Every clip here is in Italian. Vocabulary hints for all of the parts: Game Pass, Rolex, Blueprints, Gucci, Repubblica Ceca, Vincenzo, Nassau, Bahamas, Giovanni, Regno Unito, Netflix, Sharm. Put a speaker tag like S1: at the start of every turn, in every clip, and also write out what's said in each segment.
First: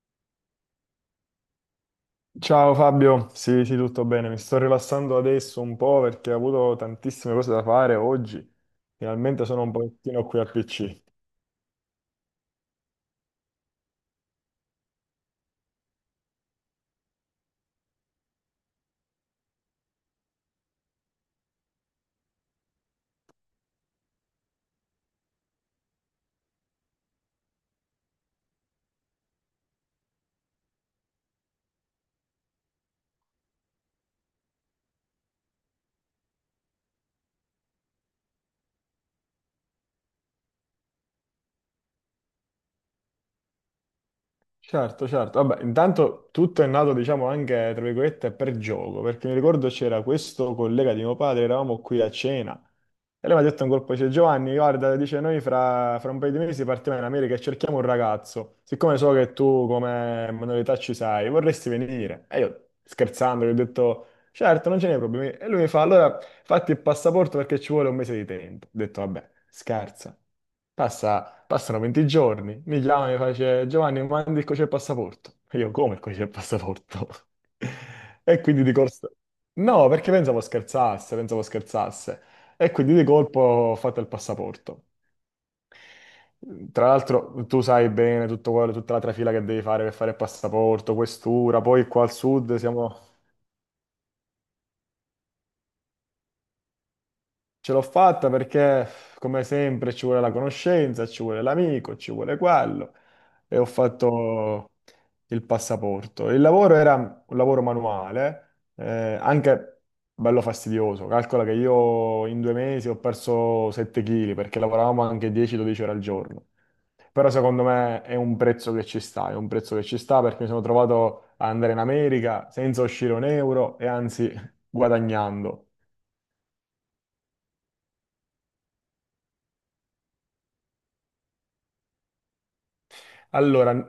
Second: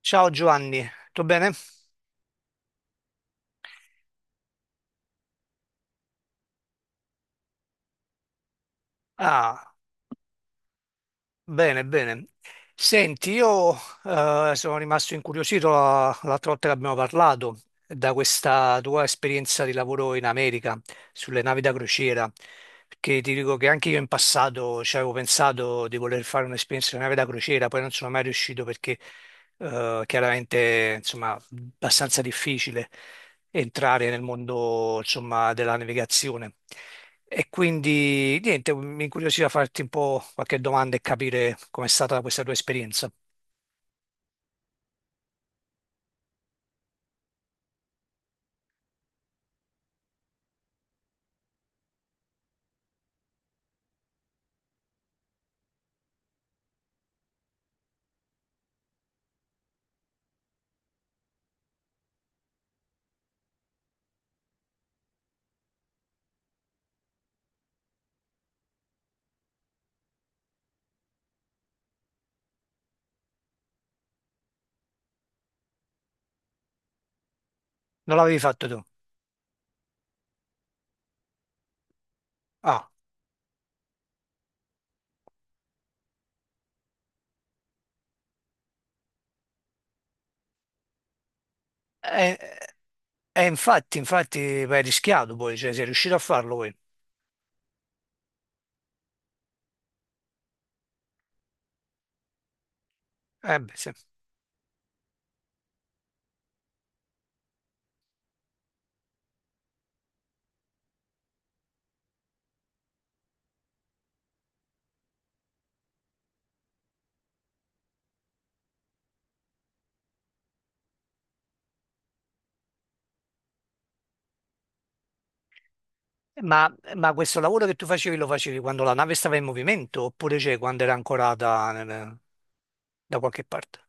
S1: Ciao Giovanni, tutto bene?
S2: Ciao Fabio, sì, sì, tutto bene. Mi sto rilassando adesso un po' perché ho avuto tantissime cose da fare oggi. Finalmente sono un
S1: Ah,
S2: pochettino qui al PC.
S1: bene, bene. Senti, io sono rimasto incuriosito l'altra volta che abbiamo parlato da questa tua esperienza di lavoro in America sulle navi da crociera. Perché ti dico che anche io in passato ci avevo pensato di voler fare un'esperienza di nave da crociera, poi non sono mai riuscito perché chiaramente insomma abbastanza difficile entrare nel mondo insomma della navigazione. E quindi niente, mi incuriosiva farti un po' qualche domanda e capire com'è stata questa tua esperienza.
S2: Certo, certo. Vabbè, intanto tutto è nato, diciamo, anche, tra virgolette, per gioco, perché mi ricordo c'era questo collega di mio padre, eravamo qui a cena, e lui mi ha detto un colpo, dice, Giovanni, guarda, dice, noi fra un paio di mesi partiamo in America e cerchiamo un ragazzo, siccome so che tu come manualità ci sai, vorresti venire? E io, scherzando, gli ho detto, certo, non ce n'è problemi. E lui mi fa, allora, fatti il passaporto perché ci vuole un mese di tempo. Ho detto, vabbè, scherza. Passa Passano 20 giorni, mi chiama e mi face Giovanni, mi mandi il codice del passaporto. E io, come il codice del passaporto?
S1: Non l'avevi
S2: E quindi
S1: fatto
S2: di
S1: tu?
S2: corsa. No, perché pensavo scherzasse, pensavo scherzasse. E
S1: Ah,
S2: quindi di colpo ho fatto il passaporto. Tra l'altro tu sai bene tutto quello, tutta la trafila che devi fare per fare il passaporto, questura, poi qua al
S1: e,
S2: sud siamo.
S1: e infatti, infatti, beh, hai rischiato poi, cioè sei riuscito a farlo poi.
S2: Ce l'ho fatta perché, come sempre, ci vuole la conoscenza, ci vuole l'amico, ci vuole quello. E
S1: Eh
S2: ho
S1: beh, sì.
S2: fatto il passaporto. Il lavoro era un lavoro manuale, anche bello fastidioso. Calcola che io in 2 mesi ho perso 7 kg perché lavoravamo anche 10-12 ore al giorno. Però secondo me è un prezzo che ci sta, è un prezzo che ci sta perché mi sono trovato a andare in America senza uscire un euro e anzi guadagnando.
S1: Ma questo lavoro che tu facevi lo facevi quando la nave stava in movimento oppure cioè, quando era ancorata da qualche
S2: Allora,
S1: parte?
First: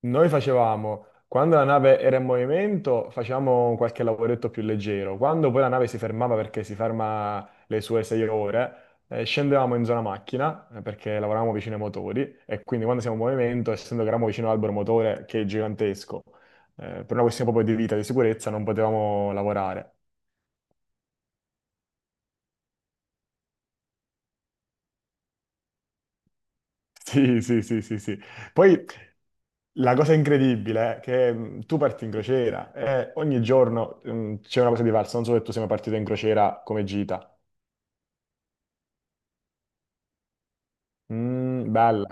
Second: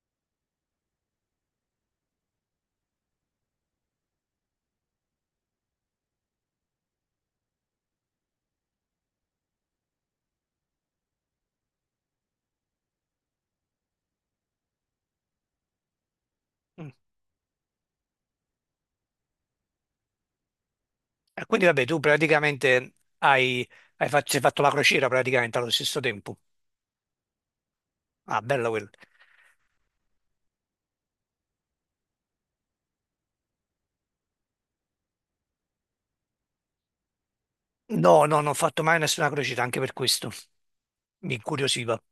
S2: noi facevamo, quando la nave era in movimento, facevamo qualche lavoretto più leggero. Quando poi la nave si fermava perché si ferma le sue 6 ore, scendevamo in zona macchina perché lavoravamo vicino ai motori e quindi quando siamo in movimento, essendo che eravamo vicino all'albero motore che è gigantesco,
S1: Mm.
S2: per una questione proprio di vita e di sicurezza non potevamo lavorare.
S1: E quindi vabbè, tu praticamente hai, hai fatto la crociera praticamente allo stesso tempo.
S2: Sì, sì, sì, sì, sì.
S1: Ah, bella
S2: Poi
S1: quella.
S2: la cosa incredibile è che tu parti in crociera e ogni giorno c'è una cosa diversa. Non so se tu sei mai partito in crociera come gita.
S1: No, no, non ho fatto mai nessuna crociera, anche per questo mi
S2: Mm,
S1: incuriosiva.
S2: bella.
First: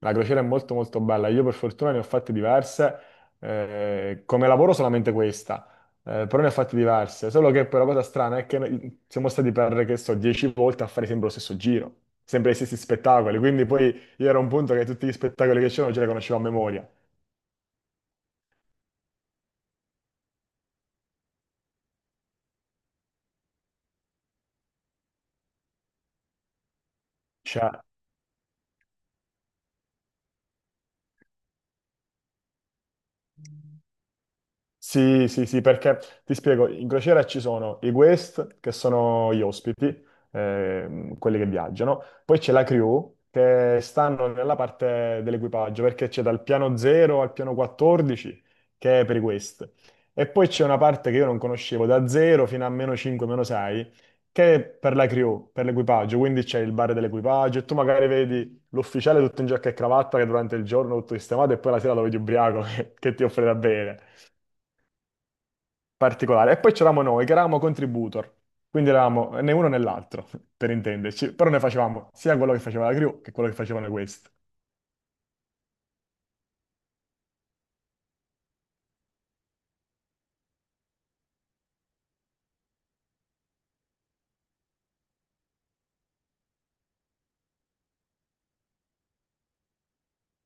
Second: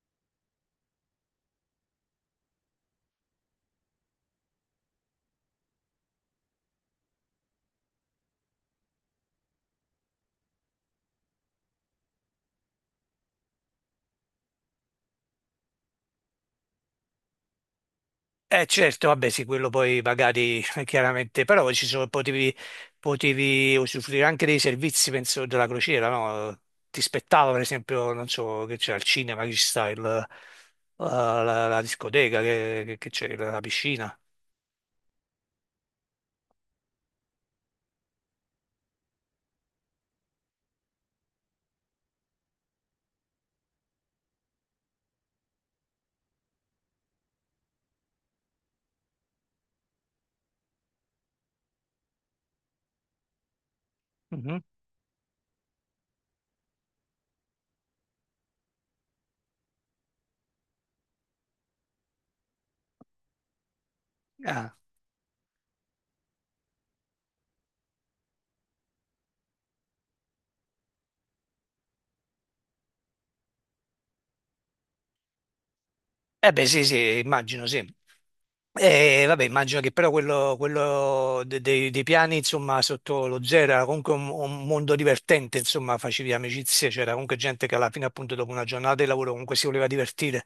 S2: La crociera è molto molto bella. Io per fortuna ne ho fatte diverse. Come lavoro solamente questa, però ne ho fatte diverse. Solo che poi la cosa strana è che noi siamo stati per, che so, 10 volte a fare sempre lo stesso giro, sempre gli stessi spettacoli. Quindi poi io ero a un punto che tutti gli spettacoli che c'erano ce li conoscevo a memoria.
S1: Eh certo, vabbè sì, quello poi magari chiaramente, però ci sono, potevi usufruire anche dei servizi, penso, della crociera, no? Ti spettava per
S2: Cioè.
S1: esempio, non so, che c'è al cinema, che ci sta la discoteca, che c'è la piscina.
S2: Sì, sì, sì, perché ti spiego, in crociera ci sono i guest, che sono gli ospiti, quelli che viaggiano, poi c'è la crew, che stanno nella parte dell'equipaggio, perché c'è dal piano 0 al piano 14, che è per i guest, e poi c'è una parte che io non conoscevo, da 0 fino a meno 5, meno 6, che
S1: Mhm.
S2: è per la crew, per l'equipaggio, quindi c'è il bar dell'equipaggio, e tu magari vedi l'ufficiale tutto in giacca e cravatta, che durante il giorno è tutto sistemato, e poi la sera lo vedi ubriaco, che ti offre da bere
S1: Ah.
S2: particolare. E poi c'eravamo noi, che eravamo contributor, quindi eravamo né uno né l'altro, per intenderci, però ne facevamo sia quello che faceva la crew che quello che facevano questi.
S1: Eh beh sì, sì, immagino, sì. E vabbè, immagino che però quello dei piani, insomma, sotto lo zero era comunque un mondo divertente, insomma, facevi amicizie, c'era comunque gente che alla fine, appunto, dopo una giornata di lavoro comunque si voleva divertire,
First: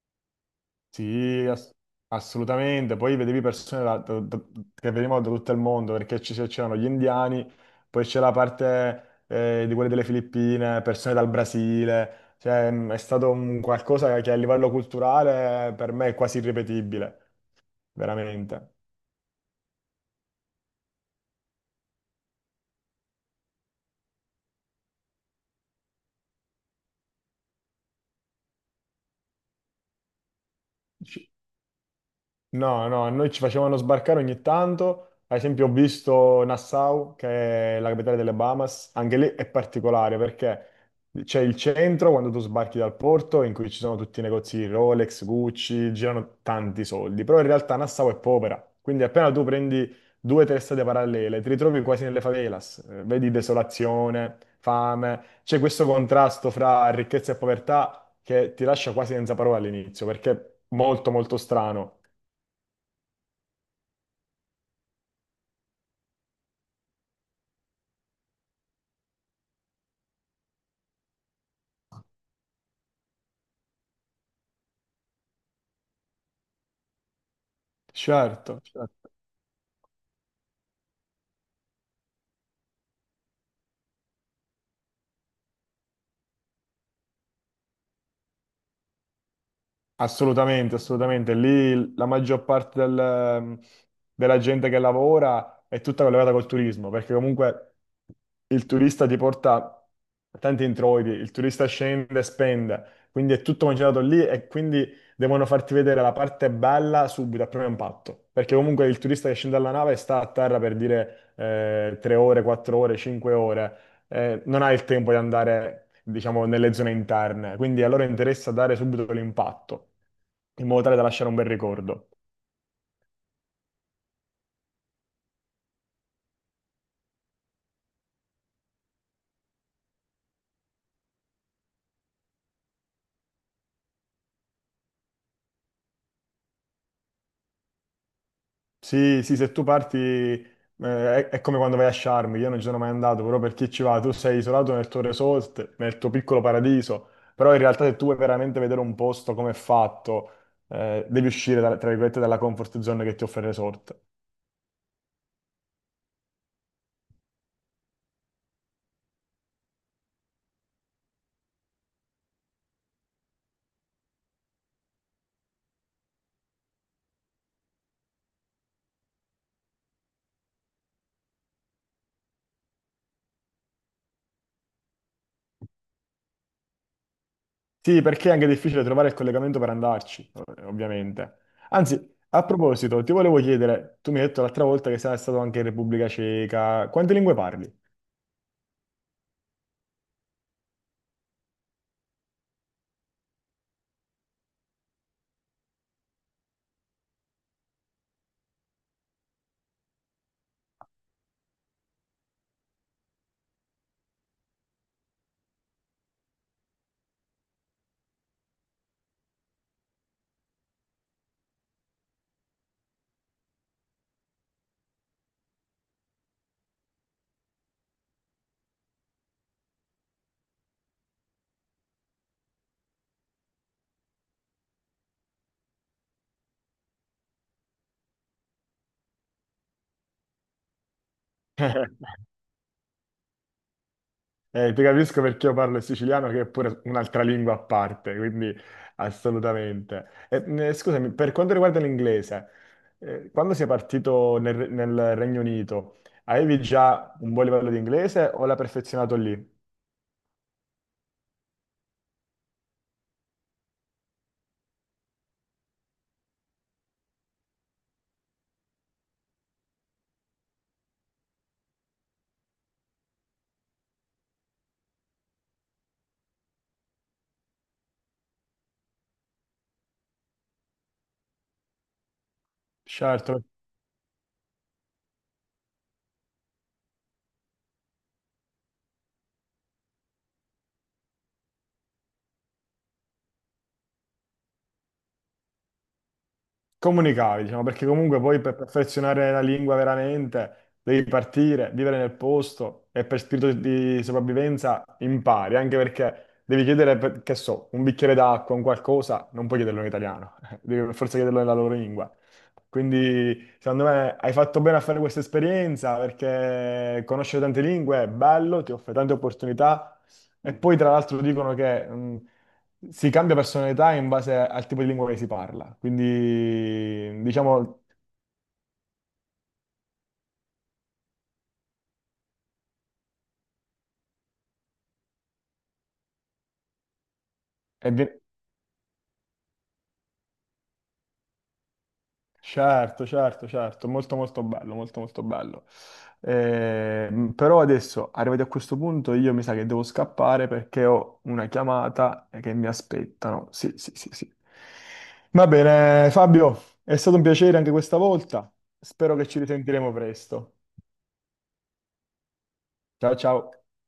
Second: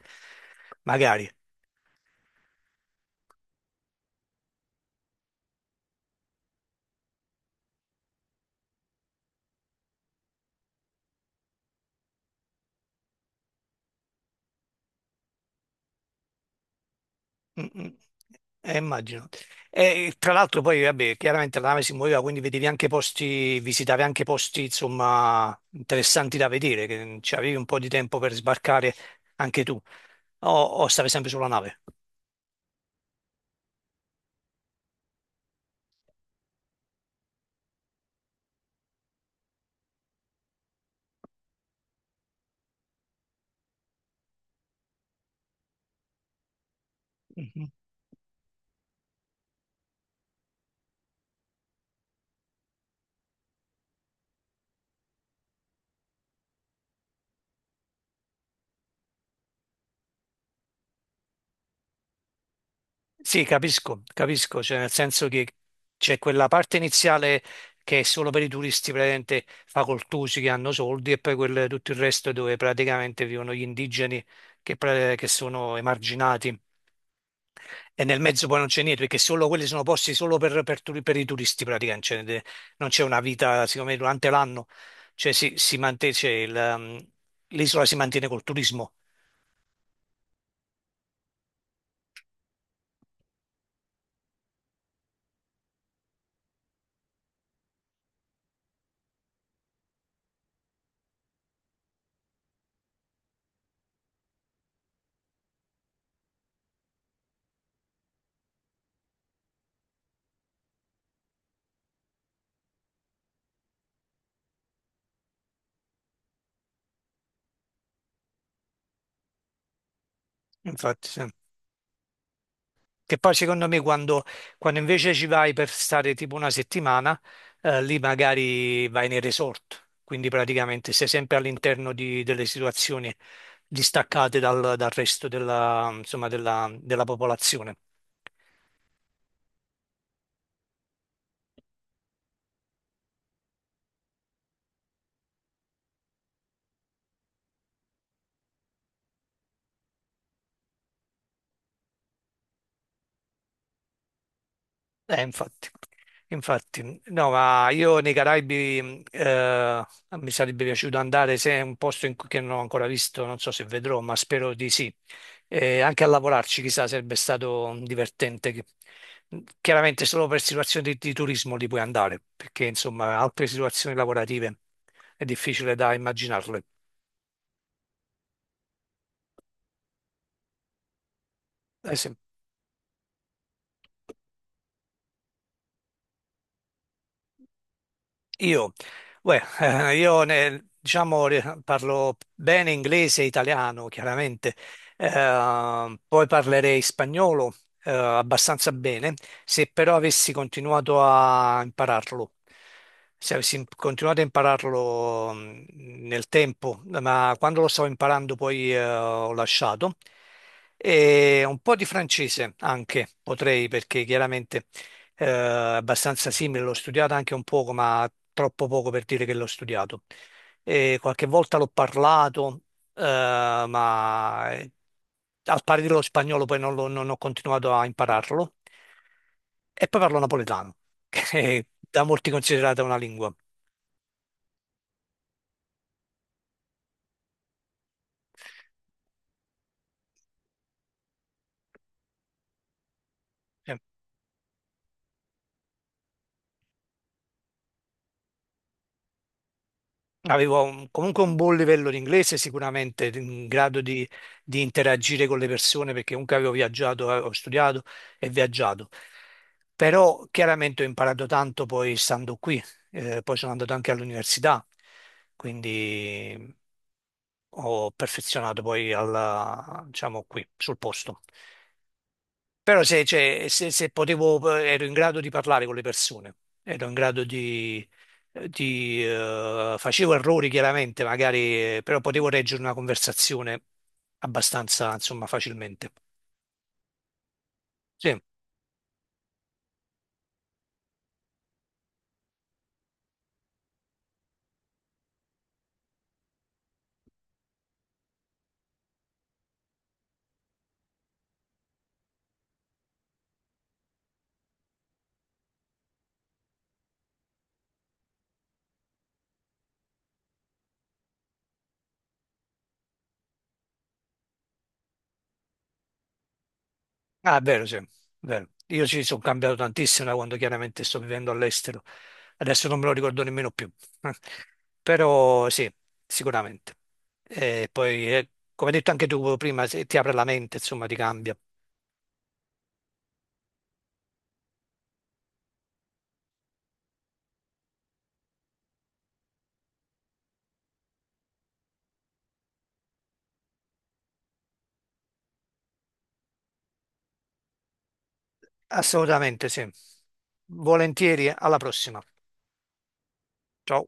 S1: magari.
S2: Sì, assolutamente. Poi vedevi persone che venivano da tutto il mondo, perché c'erano gli indiani, poi c'era la parte di quelli delle Filippine, persone dal Brasile. Cioè, è stato un qualcosa che a livello culturale per me è quasi irripetibile,
S1: Mm, mm.
S2: veramente.
S1: Immagino. E tra l'altro poi, vabbè, chiaramente la nave si muoveva, quindi vedevi anche posti, visitavi anche posti, insomma, interessanti da vedere, che ci avevi un po' di tempo per sbarcare anche tu, o, o stavi sempre sulla nave?
S2: No, no, a noi ci facevano sbarcare ogni tanto. Ad esempio, ho visto Nassau, che è la capitale delle Bahamas. Anche lì è particolare perché c'è il centro quando tu sbarchi dal porto in cui ci sono tutti i negozi Rolex, Gucci, girano tanti soldi. Però in
S1: Mhm.
S2: realtà Nassau è povera. Quindi appena tu prendi due o tre strade parallele, ti ritrovi quasi nelle favelas. Vedi desolazione, fame. C'è questo contrasto fra ricchezza e povertà che ti lascia quasi senza parole all'inizio perché è molto, molto strano.
S1: Sì, capisco, capisco, cioè nel senso che c'è quella parte iniziale che è solo per i turisti praticamente facoltosi che hanno soldi e poi tutto il resto dove praticamente vivono gli indigeni che, che sono emarginati e nel mezzo poi
S2: Certo,
S1: non c'è niente
S2: certo.
S1: perché solo quelli sono posti solo per, per i turisti praticamente, cioè, non c'è una vita, siccome durante l'anno cioè, si mantiene, cioè, l'isola si mantiene col turismo,
S2: Assolutamente, assolutamente. Lì la maggior parte della gente che lavora è tutta collegata col turismo, perché comunque il turista ti porta tanti introiti, il turista scende e spende, quindi è tutto concentrato lì e quindi devono farti vedere la parte bella subito, a primo impatto, perché comunque il turista che scende dalla nave sta a terra per dire 3 ore, 4 ore, 5 ore. Non ha il tempo di andare, diciamo, nelle zone interne, quindi a loro interessa dare subito l'impatto, in modo tale da
S1: infatti. Sì.
S2: lasciare un bel ricordo.
S1: Che poi secondo me quando, quando invece ci vai per stare tipo una settimana, lì magari vai nei resort, quindi praticamente sei sempre all'interno delle situazioni distaccate dal, dal resto della, insomma, della, della popolazione.
S2: Sì, sì, se tu parti, è come quando vai a Sharm, io non ci sono mai andato, però per chi ci va, tu sei isolato nel tuo resort, nel tuo piccolo paradiso, però in realtà se tu vuoi veramente vedere un posto come è fatto, devi uscire, tra virgolette, dalla comfort zone che ti offre il resort.
S1: Infatti, infatti, no, ma io nei Caraibi mi sarebbe piaciuto andare se è un posto in cui che non ho ancora visto, non so se vedrò, ma spero di sì. E anche a lavorarci, chissà, sarebbe stato divertente. Chiaramente solo per situazioni di turismo li puoi andare, perché insomma altre situazioni lavorative è difficile da immaginarle.
S2: Sì, perché è anche difficile trovare il collegamento per andarci, ovviamente.
S1: Eh,
S2: Anzi,
S1: se-
S2: a proposito, ti volevo chiedere, tu mi hai detto l'altra volta che sei stato anche in Repubblica Ceca, quante lingue parli?
S1: Io, beh, diciamo, parlo bene inglese e italiano, chiaramente. Poi parlerei spagnolo, abbastanza bene, se però avessi continuato a impararlo, se continuato a impararlo nel tempo, ma quando lo stavo imparando poi, ho lasciato, e un po' di francese anche potrei, perché chiaramente eh, abbastanza simile, l'ho studiata anche un poco, ma troppo poco per dire che l'ho studiato. E qualche volta l'ho parlato, eh, ma al pari dello spagnolo poi non, non ho continuato a impararlo. E poi parlo napoletano, che è da molti considerata una lingua.
S2: Ti capisco perché io parlo il siciliano, che è pure un'altra lingua a parte, quindi assolutamente. E, scusami, per quanto riguarda l'inglese, quando sei
S1: Eh,
S2: partito nel Regno Unito, avevi già un buon livello di inglese o l'hai perfezionato lì?
S1: Comunque un buon livello di inglese, sicuramente in grado di interagire con le persone, perché comunque avevo viaggiato, ho studiato e viaggiato. Però chiaramente ho imparato tanto poi stando qui, poi sono andato anche all'università, quindi ho perfezionato poi alla, diciamo qui, sul posto. Però se,
S2: Certo,
S1: cioè, se potevo, ero in grado di parlare con le persone, ero in grado di, facevo errori chiaramente, magari, però potevo reggere una conversazione abbastanza, insomma, facilmente.
S2: comunicavi, diciamo, perché
S1: Sì,
S2: comunque poi per perfezionare la lingua veramente devi partire, vivere nel posto e per spirito di sopravvivenza impari, anche perché devi chiedere, che so, un bicchiere d'acqua, un qualcosa, non puoi chiederlo in italiano, devi per forza chiederlo nella loro lingua. Quindi, secondo me, hai fatto bene a fare questa esperienza perché conoscere tante lingue è bello, ti offre tante opportunità e poi, tra l'altro, dicono che si cambia personalità in base al tipo di lingua che si parla. Quindi,
S1: ah, è vero, sì,
S2: diciamo,
S1: è vero. Io ci sono cambiato tantissimo da quando chiaramente sto vivendo all'estero. Adesso non me lo ricordo nemmeno più. Però sì, sicuramente. E
S2: è
S1: poi,
S2: ve-
S1: come hai detto anche tu prima, se ti apre la mente, insomma, ti cambia.
S2: certo, certo, certo, molto molto bello, molto molto bello. Però adesso, arrivati a questo punto, io mi sa che devo scappare perché ho una chiamata che mi aspettano. Sì, sì, sì, sì. Va bene, Fabio, è stato un piacere anche questa volta. Spero che ci
S1: Assolutamente sì.
S2: risentiremo presto.
S1: Volentieri, alla prossima.
S2: Ciao, ciao.
S1: Ciao.